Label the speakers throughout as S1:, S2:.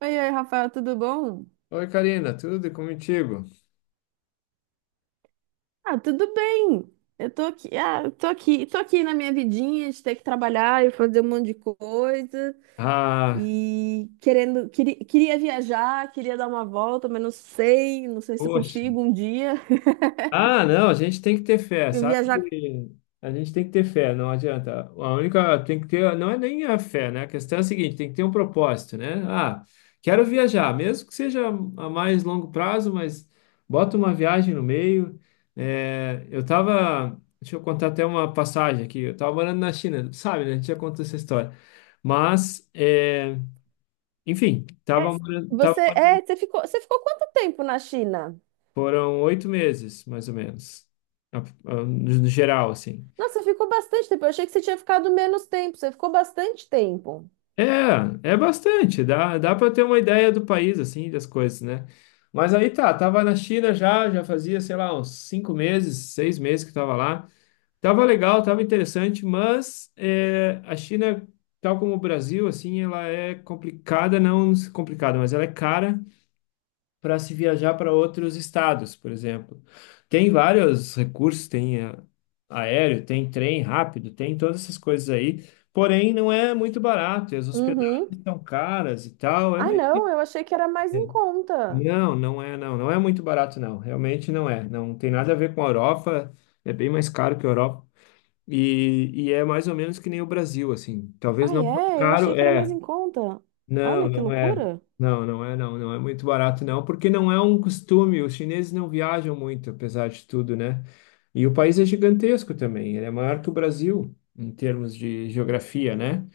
S1: Oi, oi, Rafael, tudo bom?
S2: Oi, Karina, tudo e contigo?
S1: Ah, tudo bem. Eu tô aqui, tô aqui na minha vidinha de ter que trabalhar e fazer um monte de coisa
S2: Ah,
S1: e queria viajar, queria dar uma volta, mas não sei, não sei se eu
S2: poxa.
S1: consigo um dia
S2: Ah, não, a gente tem que ter fé,
S1: eu
S2: sabe?
S1: viajar.
S2: Que A gente tem que ter fé, não adianta. A única tem que ter, não é nem a fé, né? A questão é a seguinte, tem que ter um propósito, né? Ah, quero viajar, mesmo que seja a mais longo prazo, mas bota uma viagem no meio. É, eu tava, deixa eu contar até uma passagem aqui. Eu tava morando na China, sabe, né? A gente já contou essa história. Mas, é, enfim,
S1: É,
S2: tava morando, tava.
S1: Você, você ficou quanto tempo na China?
S2: Foram 8 meses, mais ou menos, a- no geral, assim.
S1: Nossa, você ficou bastante tempo. Eu achei que você tinha ficado menos tempo. Você ficou bastante tempo.
S2: É bastante, dá para ter uma ideia do país, assim, das coisas, né? Mas aí tá, tava na China já fazia, sei lá, uns 5 meses, 6 meses que tava lá. Tava legal, tava interessante, mas é, a China, tal como o Brasil, assim, ela é complicada, não complicada, mas ela é cara para se viajar para outros estados, por exemplo. Tem vários recursos, tem aéreo, tem trem rápido, tem todas essas coisas aí, porém não é muito barato, e as hospedagens
S1: Uhum.
S2: são caras e tal, é
S1: Ah,
S2: meio...
S1: não, eu achei que era mais em conta.
S2: Não, não é, não, não é muito barato, não, realmente não é, não tem nada a ver com a Europa, é bem mais caro que a Europa, e é mais ou menos que nem o Brasil, assim, talvez
S1: Ah,
S2: não tão
S1: é? Eu
S2: caro,
S1: achei que era mais
S2: é,
S1: em conta.
S2: não,
S1: Olha que
S2: não é.
S1: loucura.
S2: Não, não é, não. Não é muito barato, não, porque não é um costume. Os chineses não viajam muito, apesar de tudo, né? E o país é gigantesco também. Ele é maior que o Brasil, em termos de geografia, né?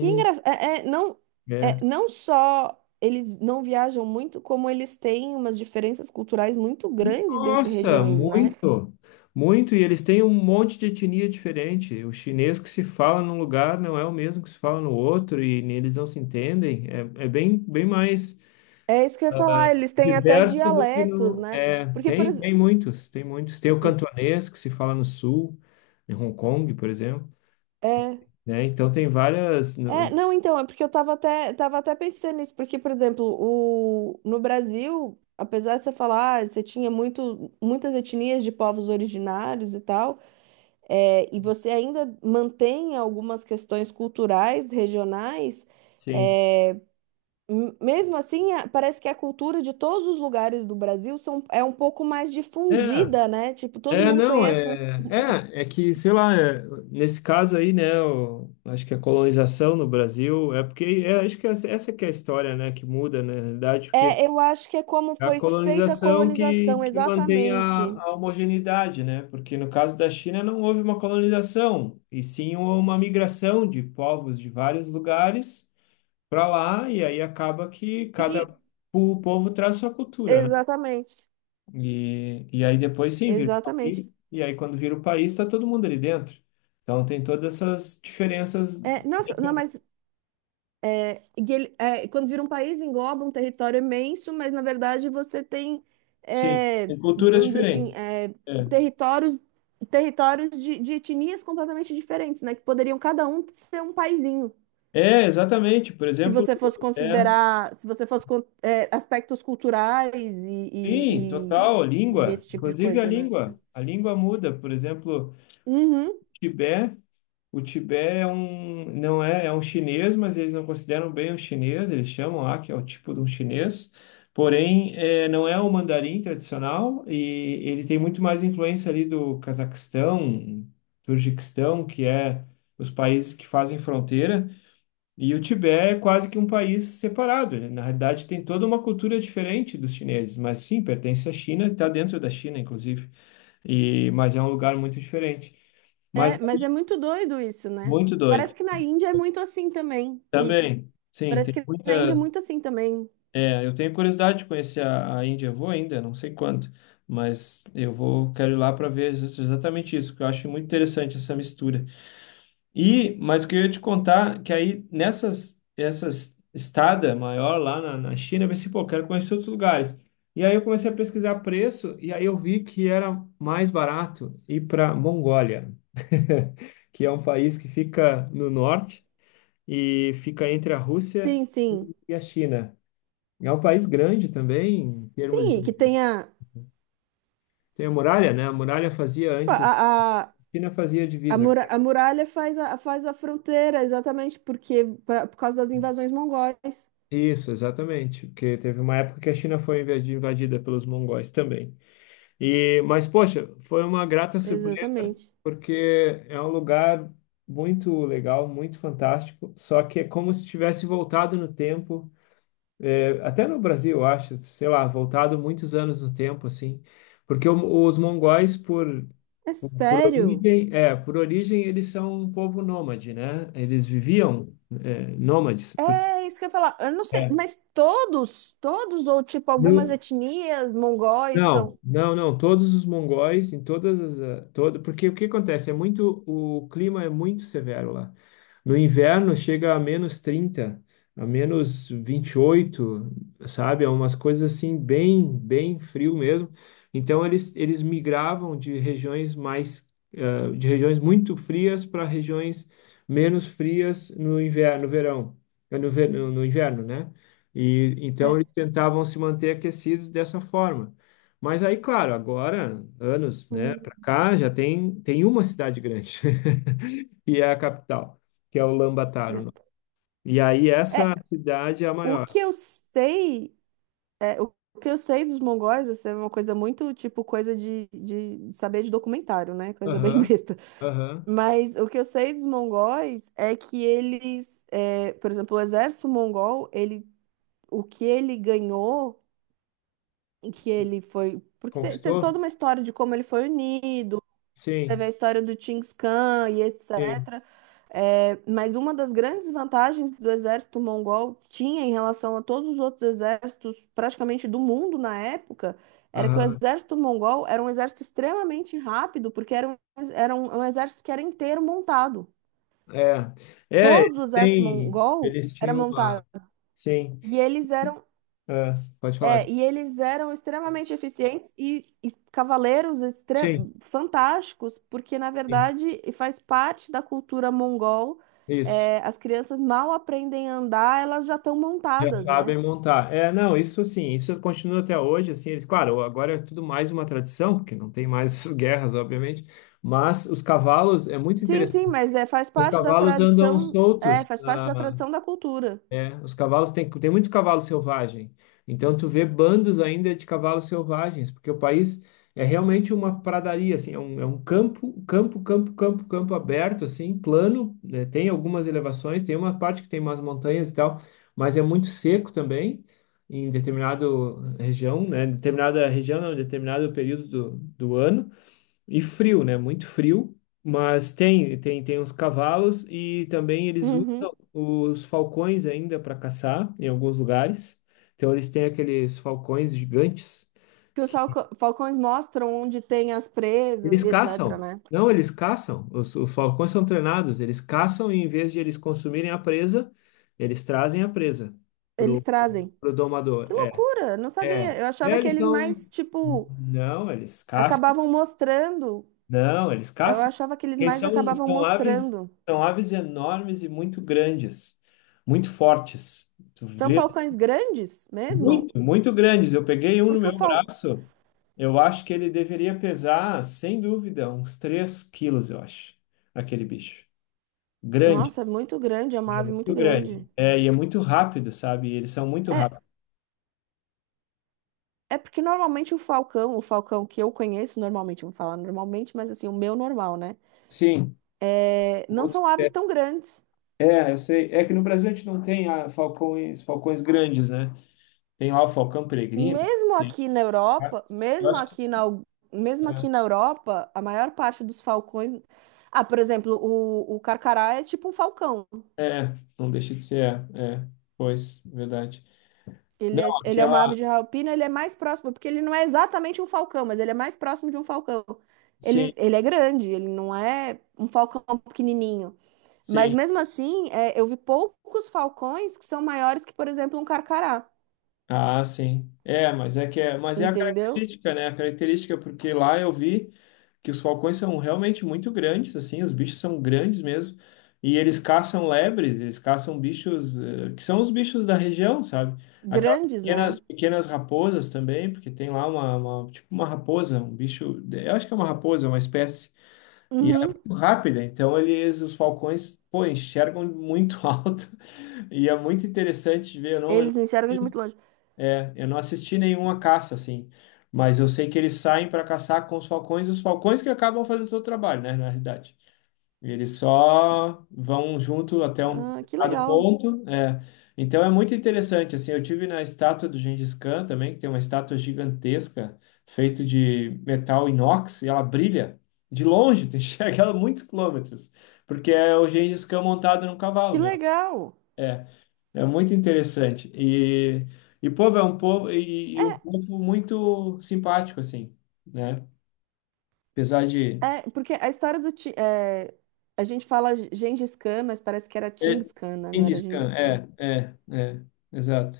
S1: E engraçado, não,
S2: é.
S1: é, não só eles não viajam muito, como eles têm umas diferenças culturais muito grandes entre
S2: Nossa,
S1: regiões, né?
S2: muito, muito. E eles têm um monte de etnia diferente. O chinês que se fala num lugar não é o mesmo que se fala no outro, e eles não se entendem. É bem, bem mais.
S1: É isso que eu ia falar, eles têm até
S2: Diverso do que
S1: dialetos,
S2: no.
S1: né?
S2: É,
S1: Porque, por
S2: tem,
S1: exemplo.
S2: tem muitos, tem muitos. Tem o cantonês, que se fala no sul, em Hong Kong, por exemplo,
S1: É,
S2: né? Então tem várias.
S1: não, então, é porque eu tava até pensando nisso, porque, por exemplo, no Brasil, apesar de você falar, ah, você tinha muitas etnias de povos originários e tal. É, e você ainda mantém algumas questões culturais, regionais,
S2: Sim.
S1: é, mesmo assim, parece que a cultura de todos os lugares do Brasil são, é um pouco mais
S2: É,
S1: difundida, né? Tipo, todo
S2: é,
S1: mundo
S2: não,
S1: conhece um.
S2: é que, sei lá, é, nesse caso aí, né, eu acho que a colonização no Brasil é porque, acho que essa que é a história, né, que muda, né, na realidade, porque
S1: É, eu acho que é como
S2: É a
S1: foi feita a
S2: colonização que,
S1: colonização,
S2: que mantém a,
S1: exatamente.
S2: a homogeneidade, né? Porque no caso da China não houve uma colonização, e sim uma migração de povos de vários lugares para lá, e aí acaba que cada
S1: E-
S2: povo traz sua cultura, né?
S1: Exatamente,
S2: E aí depois sim vira o
S1: exatamente.
S2: país, e aí quando vira o país está todo mundo ali dentro. Então tem todas essas diferenças,
S1: É, nossa, não, mas e ele, é, quando vira um país, engloba um território imenso, mas na verdade você tem,
S2: sim,
S1: é,
S2: tem culturas
S1: vamos dizer assim,
S2: diferentes.
S1: é,
S2: É,
S1: territórios, territórios de etnias completamente diferentes, né? Que poderiam cada um ser um paizinho.
S2: É, exatamente. Por
S1: Se
S2: exemplo,
S1: você fosse
S2: é.
S1: considerar, se você fosse, é, aspectos culturais
S2: Sim, total,
S1: e
S2: língua.
S1: esse tipo de
S2: Inclusive a
S1: coisa, né?
S2: língua. A língua muda. Por exemplo,
S1: Uhum.
S2: Tibete, o Tibete é um, não é, é um chinês, mas eles não consideram bem um chinês, eles chamam lá que é o tipo de um chinês. Porém, não é o mandarim tradicional e ele tem muito mais influência ali do Cazaquistão, Turquistão, que é os países que fazem fronteira. E o Tibete é quase que um país separado, né? Na realidade, tem toda uma cultura diferente dos chineses, mas sim, pertence à China, está dentro da China, inclusive, mas é um lugar muito diferente. Mas é
S1: É, mas é muito doido isso, né?
S2: muito doido.
S1: Parece que na Índia é muito assim também.
S2: Também, sim,
S1: Parece
S2: tem
S1: que na Índia é
S2: muita.
S1: muito assim também.
S2: Eu tenho curiosidade de conhecer a Índia, eu vou ainda, não sei quando, mas eu vou, quero ir lá para ver exatamente isso, porque eu acho muito interessante essa mistura. Mas o que eu ia te contar que aí nessas essas estada maior lá na China, eu pensei, pô, quero conhecer outros lugares. E aí eu comecei a pesquisar preço e aí eu vi que era mais barato ir para Mongólia, que é um país que fica no norte e fica entre a Rússia
S1: Sim, sim.
S2: e a China. É um país grande também, em termos
S1: Sim, e
S2: de...
S1: que tenha.
S2: Tem a muralha, né? A muralha fazia
S1: Tipo,
S2: antes, a China fazia
S1: a,
S2: divisa.
S1: a muralha faz a, faz a fronteira, exatamente, porque por causa das invasões mongóis.
S2: Isso, exatamente, porque teve uma época que a China foi invadida pelos mongóis também. Mas poxa, foi uma grata surpresa
S1: Exatamente.
S2: porque é um lugar muito legal, muito fantástico, só que é como se tivesse voltado no tempo, é, até no Brasil, eu acho, sei lá, voltado muitos anos no tempo assim, porque os mongóis por
S1: É
S2: por
S1: sério?
S2: origem, é, por origem eles são um povo nômade, né? Eles viviam nômades, porque
S1: É isso que eu ia falar. Eu não sei,
S2: é,
S1: mas todos, todos, ou tipo, algumas
S2: no,
S1: etnias mongóis
S2: Não,
S1: são.
S2: não, não. Todos os mongóis, em todas as, todo, porque o que acontece é muito, o clima é muito severo lá. No inverno chega a -30, a -28, sabe? É umas coisas assim bem, bem frio mesmo. Então eles migravam de regiões mais, de regiões muito frias para regiões menos frias no inverno, no verão, no inverno, né? E então eles
S1: É.
S2: tentavam se manter aquecidos dessa forma. Mas aí, claro, agora, anos, né, para
S1: Hum,
S2: cá, já tem uma cidade grande, e é a capital, que é o Lambataro, o nome. E aí,
S1: é.
S2: essa
S1: É,
S2: cidade é a
S1: o
S2: maior.
S1: que eu sei, é, o que eu sei dos mongóis, isso é uma coisa muito, tipo, coisa de saber de documentário, né? Coisa bem
S2: Aham,
S1: besta.
S2: aham.
S1: Mas o que eu sei dos mongóis é que eles, é, por exemplo, o exército mongol, ele, o que ele ganhou, e que ele foi. Porque tem, tem
S2: Conquistou?
S1: toda uma história de como ele foi unido, teve a
S2: Sim,
S1: história do Chinggis Khan e
S2: sim.
S1: etc. É, mas uma das grandes vantagens do exército mongol tinha em relação a todos os outros exércitos, praticamente do mundo na época, era que o
S2: Aham.
S1: exército mongol era um exército extremamente rápido, porque era um exército que era inteiro montado.
S2: É. É,
S1: Todos o
S2: eles
S1: exército
S2: têm,
S1: mongol
S2: eles
S1: era
S2: tinham uma.
S1: montado
S2: Sim,
S1: e eles eram
S2: é, pode falar.
S1: é, e eles eram extremamente eficientes e cavaleiros
S2: Sim,
S1: fantásticos, porque na
S2: sim.
S1: verdade e faz parte da cultura mongol.
S2: Isso.
S1: É, as crianças mal aprendem a andar, elas já estão
S2: Já
S1: montadas, né?
S2: sabem montar. É, não, isso sim, isso continua até hoje, assim, eles, claro, agora é tudo mais uma tradição, porque não tem mais essas guerras, obviamente, mas os cavalos, é muito
S1: Sim, sim,
S2: interessante,
S1: mas é, faz
S2: os
S1: parte da
S2: cavalos andam
S1: tradição, é,
S2: soltos
S1: faz parte da tradição da cultura.
S2: os cavalos tem muito cavalo selvagem. Então tu vê bandos ainda de cavalos selvagens, porque o país é realmente uma pradaria, assim, é um campo, campo, campo, campo, campo aberto, assim, plano, né? Tem algumas elevações, tem uma parte que tem umas montanhas e tal, mas é muito seco também em determinada região, né? Determinada região, não, determinado período do ano. E frio, né? Muito frio, mas tem uns cavalos e também eles usam
S1: Uhum.
S2: os falcões ainda para caçar em alguns lugares. Então eles têm aqueles falcões gigantes.
S1: Que os falcões mostram onde tem as presas
S2: Eles
S1: e etc,
S2: caçam.
S1: né?
S2: Não, eles caçam. Os falcões são treinados. Eles caçam e em vez de eles consumirem a presa, eles trazem a presa
S1: Eles
S2: pro,
S1: trazem.
S2: pro domador.
S1: Que
S2: É,
S1: loucura, não
S2: é.
S1: sabia. Eu
S2: É,
S1: achava que
S2: eles
S1: eles
S2: são.
S1: mais, tipo,
S2: Não, eles caçam.
S1: acabavam mostrando.
S2: Não, eles
S1: Eu
S2: caçam.
S1: achava que eles
S2: Porque
S1: mais
S2: são,
S1: acabavam
S2: são aves,
S1: mostrando.
S2: são aves enormes e muito grandes, muito fortes. Tu
S1: São
S2: vê?
S1: falcões grandes mesmo?
S2: Muito, muito grandes. Eu peguei um no
S1: Porque
S2: meu
S1: o fal...
S2: braço, eu acho que ele deveria pesar, sem dúvida, uns 3 quilos, eu acho, aquele bicho. Grande,
S1: Nossa, é muito grande, é uma
S2: é
S1: ave muito
S2: muito grande.
S1: grande.
S2: É, e é muito rápido, sabe? Eles são muito
S1: É,
S2: rápidos.
S1: é porque normalmente o falcão que eu conheço normalmente, vamos falar normalmente, mas assim, o meu normal, né?
S2: Sim,
S1: É, não
S2: outra
S1: são aves
S2: espécie.
S1: tão grandes.
S2: É, eu sei. É que no Brasil a gente não tem falcões grandes, né? Tem lá o falcão peregrino.
S1: Mesmo aqui na
S2: Ah,
S1: Europa,
S2: eu
S1: mesmo
S2: acho que
S1: aqui na, mesmo aqui na Europa, a maior parte dos falcões. Ah, por exemplo, o carcará é tipo um falcão.
S2: é, não deixa de ser, é, é, pois, verdade. Não,
S1: Ele é uma ave
S2: aquela,
S1: de rapina, ele é mais próximo, porque ele não é exatamente um falcão, mas ele é mais próximo de um falcão.
S2: sim,
S1: Ele é grande, ele não é um falcão pequenininho. Mas
S2: sim,
S1: mesmo assim, é, eu vi poucos falcões que são maiores que, por exemplo, um carcará.
S2: sim, é, mas é que é, mas é a
S1: Entendeu?
S2: característica, né? A característica, é porque lá eu vi que os falcões são realmente muito grandes, assim, os bichos são grandes mesmo, e eles caçam lebres, eles caçam bichos, que são os bichos da região, sabe? Aquelas
S1: Grandes, né?
S2: pequenas, pequenas raposas também, porque tem lá tipo uma raposa, um bicho, eu acho que é uma raposa, uma espécie. E ela é
S1: Uhum.
S2: muito rápida, então eles, os falcões, pô, enxergam muito alto. E é muito interessante de ver. Eu não, eu
S1: Eles enxergam de muito longe.
S2: não, eu não assisti nenhuma caça, assim. Mas eu sei que eles saem para caçar com os falcões, e os falcões que acabam fazendo todo o trabalho, né, na realidade. E eles só vão junto até um
S1: Ah, que
S2: determinado
S1: legal.
S2: ponto. É. Então é muito interessante. Assim, eu tive na estátua do Gengis Khan também, que tem uma estátua gigantesca, feita de metal inox, e ela brilha de longe, tu enxerga ela muitos quilômetros, porque é o Gengis Khan montado num
S1: Que
S2: cavalo, né?
S1: legal!
S2: É, é muito interessante. E povo é um povo e
S1: É,
S2: um povo muito simpático, assim, né? Apesar de.
S1: porque a história do. É, a gente fala Gengis Khan, mas parece que era
S2: É,
S1: Chinggis Khan, né? Não era
S2: Genghis
S1: Gengis Khan.
S2: é, exato.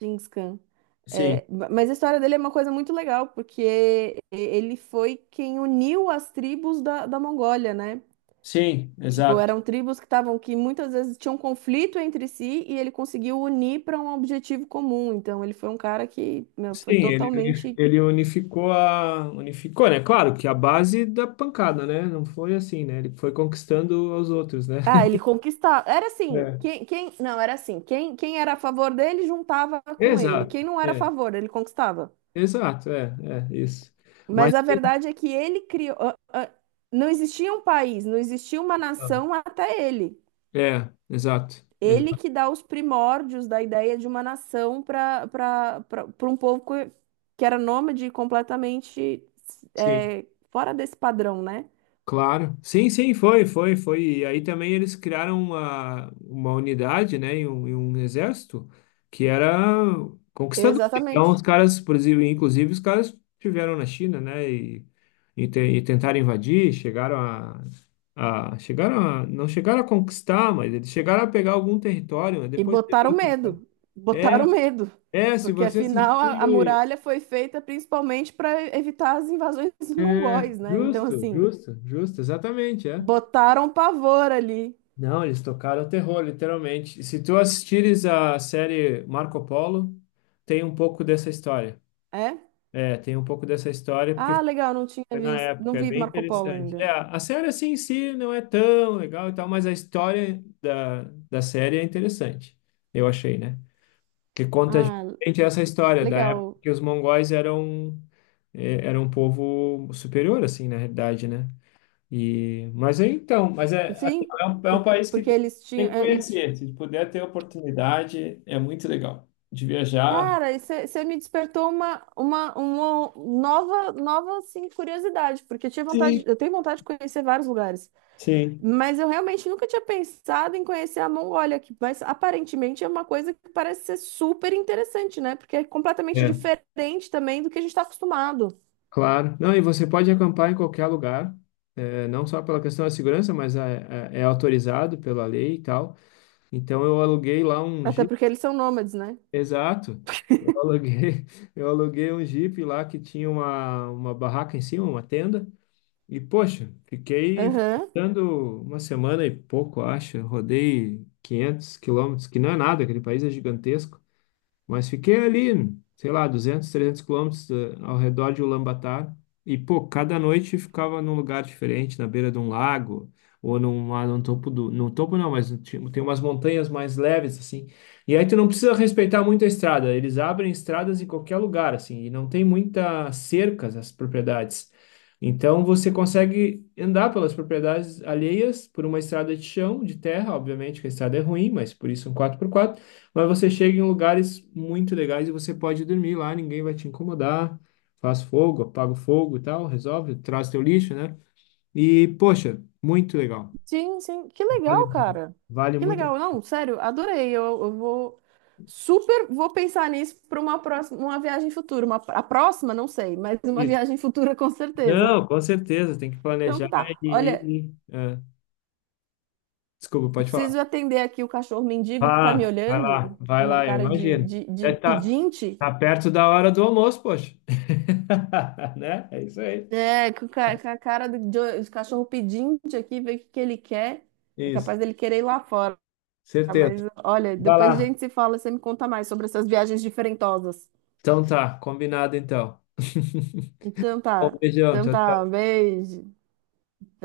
S1: Chinggis Khan.
S2: Sim,
S1: É, mas a história dele é uma coisa muito legal, porque ele foi quem uniu as tribos da, da Mongólia, né?
S2: sim,
S1: Tipo,
S2: exato.
S1: eram tribos que estavam, que muitas vezes tinham um conflito entre si e ele conseguiu unir para um objetivo comum. Então, ele foi um cara que, meu, foi
S2: Sim, ele, uni-
S1: totalmente.
S2: ele unificou a. Unificou, né? Claro que a base da pancada, né? Não foi assim, né? Ele foi conquistando aos outros, né?
S1: Ah, ele conquistava. Era assim,
S2: É.
S1: não, era assim, quem, quem era a favor dele juntava com ele,
S2: Exato,
S1: quem não era a
S2: é,
S1: favor, ele conquistava.
S2: exato, é, isso.
S1: Mas
S2: Mas
S1: a
S2: sim,
S1: verdade é que ele criou, não existia um país, não existia uma nação até ele.
S2: é, exato,
S1: Ele
S2: exato,
S1: que dá os primórdios da ideia de uma nação para para um povo que era nômade e completamente
S2: sim.
S1: é, fora desse padrão, né?
S2: Claro. Sim, sim, foi, foi, foi. E aí também eles criaram uma unidade, né, e um exército que era conquistador. Então, os
S1: Exatamente.
S2: caras, por exemplo, inclusive, os caras estiveram na China, né, e tentaram invadir, chegaram a, chegaram a, não chegaram a conquistar, mas eles chegaram a pegar algum território, mas
S1: E
S2: depois teve
S1: botaram
S2: É,
S1: medo,
S2: é, se
S1: porque
S2: você
S1: afinal a
S2: assistir,
S1: muralha foi feita principalmente para evitar as invasões
S2: é,
S1: mongóis, né? Então,
S2: justo,
S1: assim,
S2: justo, justo, exatamente, é.
S1: botaram pavor ali,
S2: Não, eles tocaram terror, literalmente. Se tu assistires a série Marco Polo, tem um pouco dessa história.
S1: é?
S2: É, tem um pouco dessa história porque
S1: Ah, legal, não tinha
S2: foi na
S1: visto, não
S2: época, é
S1: vi
S2: bem
S1: Marco Polo
S2: interessante. É,
S1: ainda.
S2: a série assim em si não é tão legal e tal, mas a história da série é interessante, eu achei, né? Que conta
S1: Ah,
S2: gente essa história da época
S1: legal.
S2: que os mongóis eram um povo superior, assim, na realidade, né? Mas é então, mas é, assim,
S1: Sim,
S2: é um
S1: por-
S2: país que
S1: porque
S2: tem,
S1: eles
S2: tem
S1: tinham,
S2: que
S1: eh, eles...
S2: conhecer. Se puder ter oportunidade, é muito legal de viajar.
S1: Cara, você me despertou uma nova, nova assim, curiosidade, porque eu tinha
S2: Sim.
S1: vontade, eu tenho vontade de conhecer vários lugares.
S2: Sim,
S1: Mas eu realmente nunca tinha pensado em conhecer a Mongólia que mas aparentemente é uma coisa que parece ser super interessante, né? Porque é completamente
S2: é,
S1: diferente também do que a gente está acostumado.
S2: claro. Não, e você pode acampar em qualquer lugar, é, não só pela questão da segurança, mas é autorizado pela lei e tal. Então eu aluguei lá um
S1: Até
S2: Jeep,
S1: porque eles são nômades, né?
S2: exato. Eu aluguei, eu aluguei um Jeep lá que tinha uma barraca em cima, uma tenda. E, poxa, fiquei
S1: Aham.
S2: visitando uma semana e pouco, acho. Rodei 500 quilômetros, que não é nada, aquele país é gigantesco. Mas fiquei ali, sei lá, 200, 300 quilômetros ao redor de Ulaanbaatar. E, pô, cada noite ficava num lugar diferente, na beira de um lago, ou num topo do... No topo não, mas tem umas montanhas mais leves, assim. E aí tu não precisa respeitar muito a estrada. Eles abrem estradas em qualquer lugar, assim. E não tem muita cercas as propriedades. Então você consegue andar pelas propriedades alheias por uma estrada de chão, de terra, obviamente que a estrada é ruim, mas por isso um quatro por quatro. Mas você chega em lugares muito legais e você pode dormir lá, ninguém vai te incomodar. Faz fogo, apaga o fogo e tal, resolve, traz teu lixo, né? E, poxa, muito legal.
S1: Sim, sim. Que
S2: Vale,
S1: legal, cara.
S2: vale
S1: Que
S2: muito a
S1: legal. Não, sério, adorei. Eu vou super vou pensar nisso para uma próxima, uma viagem futura. Uma, a próxima, não sei, mas uma
S2: pena.
S1: viagem futura com certeza.
S2: Não, com certeza, tem que
S1: Então
S2: planejar
S1: tá. Olha,
S2: e. e- é. Desculpa,
S1: eu
S2: pode falar.
S1: preciso atender aqui o cachorro mendigo que tá me
S2: Ah,
S1: olhando com
S2: vai
S1: uma
S2: lá, eu
S1: cara
S2: imagino. É
S1: de
S2: tá,
S1: pedinte.
S2: tá perto da hora do almoço, poxa. Né? É isso aí.
S1: É, com com a cara do, de cachorro pedinte aqui, ver o que que ele quer. É
S2: Isso,
S1: capaz dele querer ir lá fora.
S2: certeza.
S1: Mas olha,
S2: Vai
S1: depois a
S2: lá.
S1: gente se fala, você me conta mais sobre essas viagens diferentosas.
S2: Então tá, combinado então.
S1: Então
S2: Bom,
S1: tá,
S2: beijão,
S1: então
S2: tchau,
S1: tá, um
S2: tchau.
S1: beijo.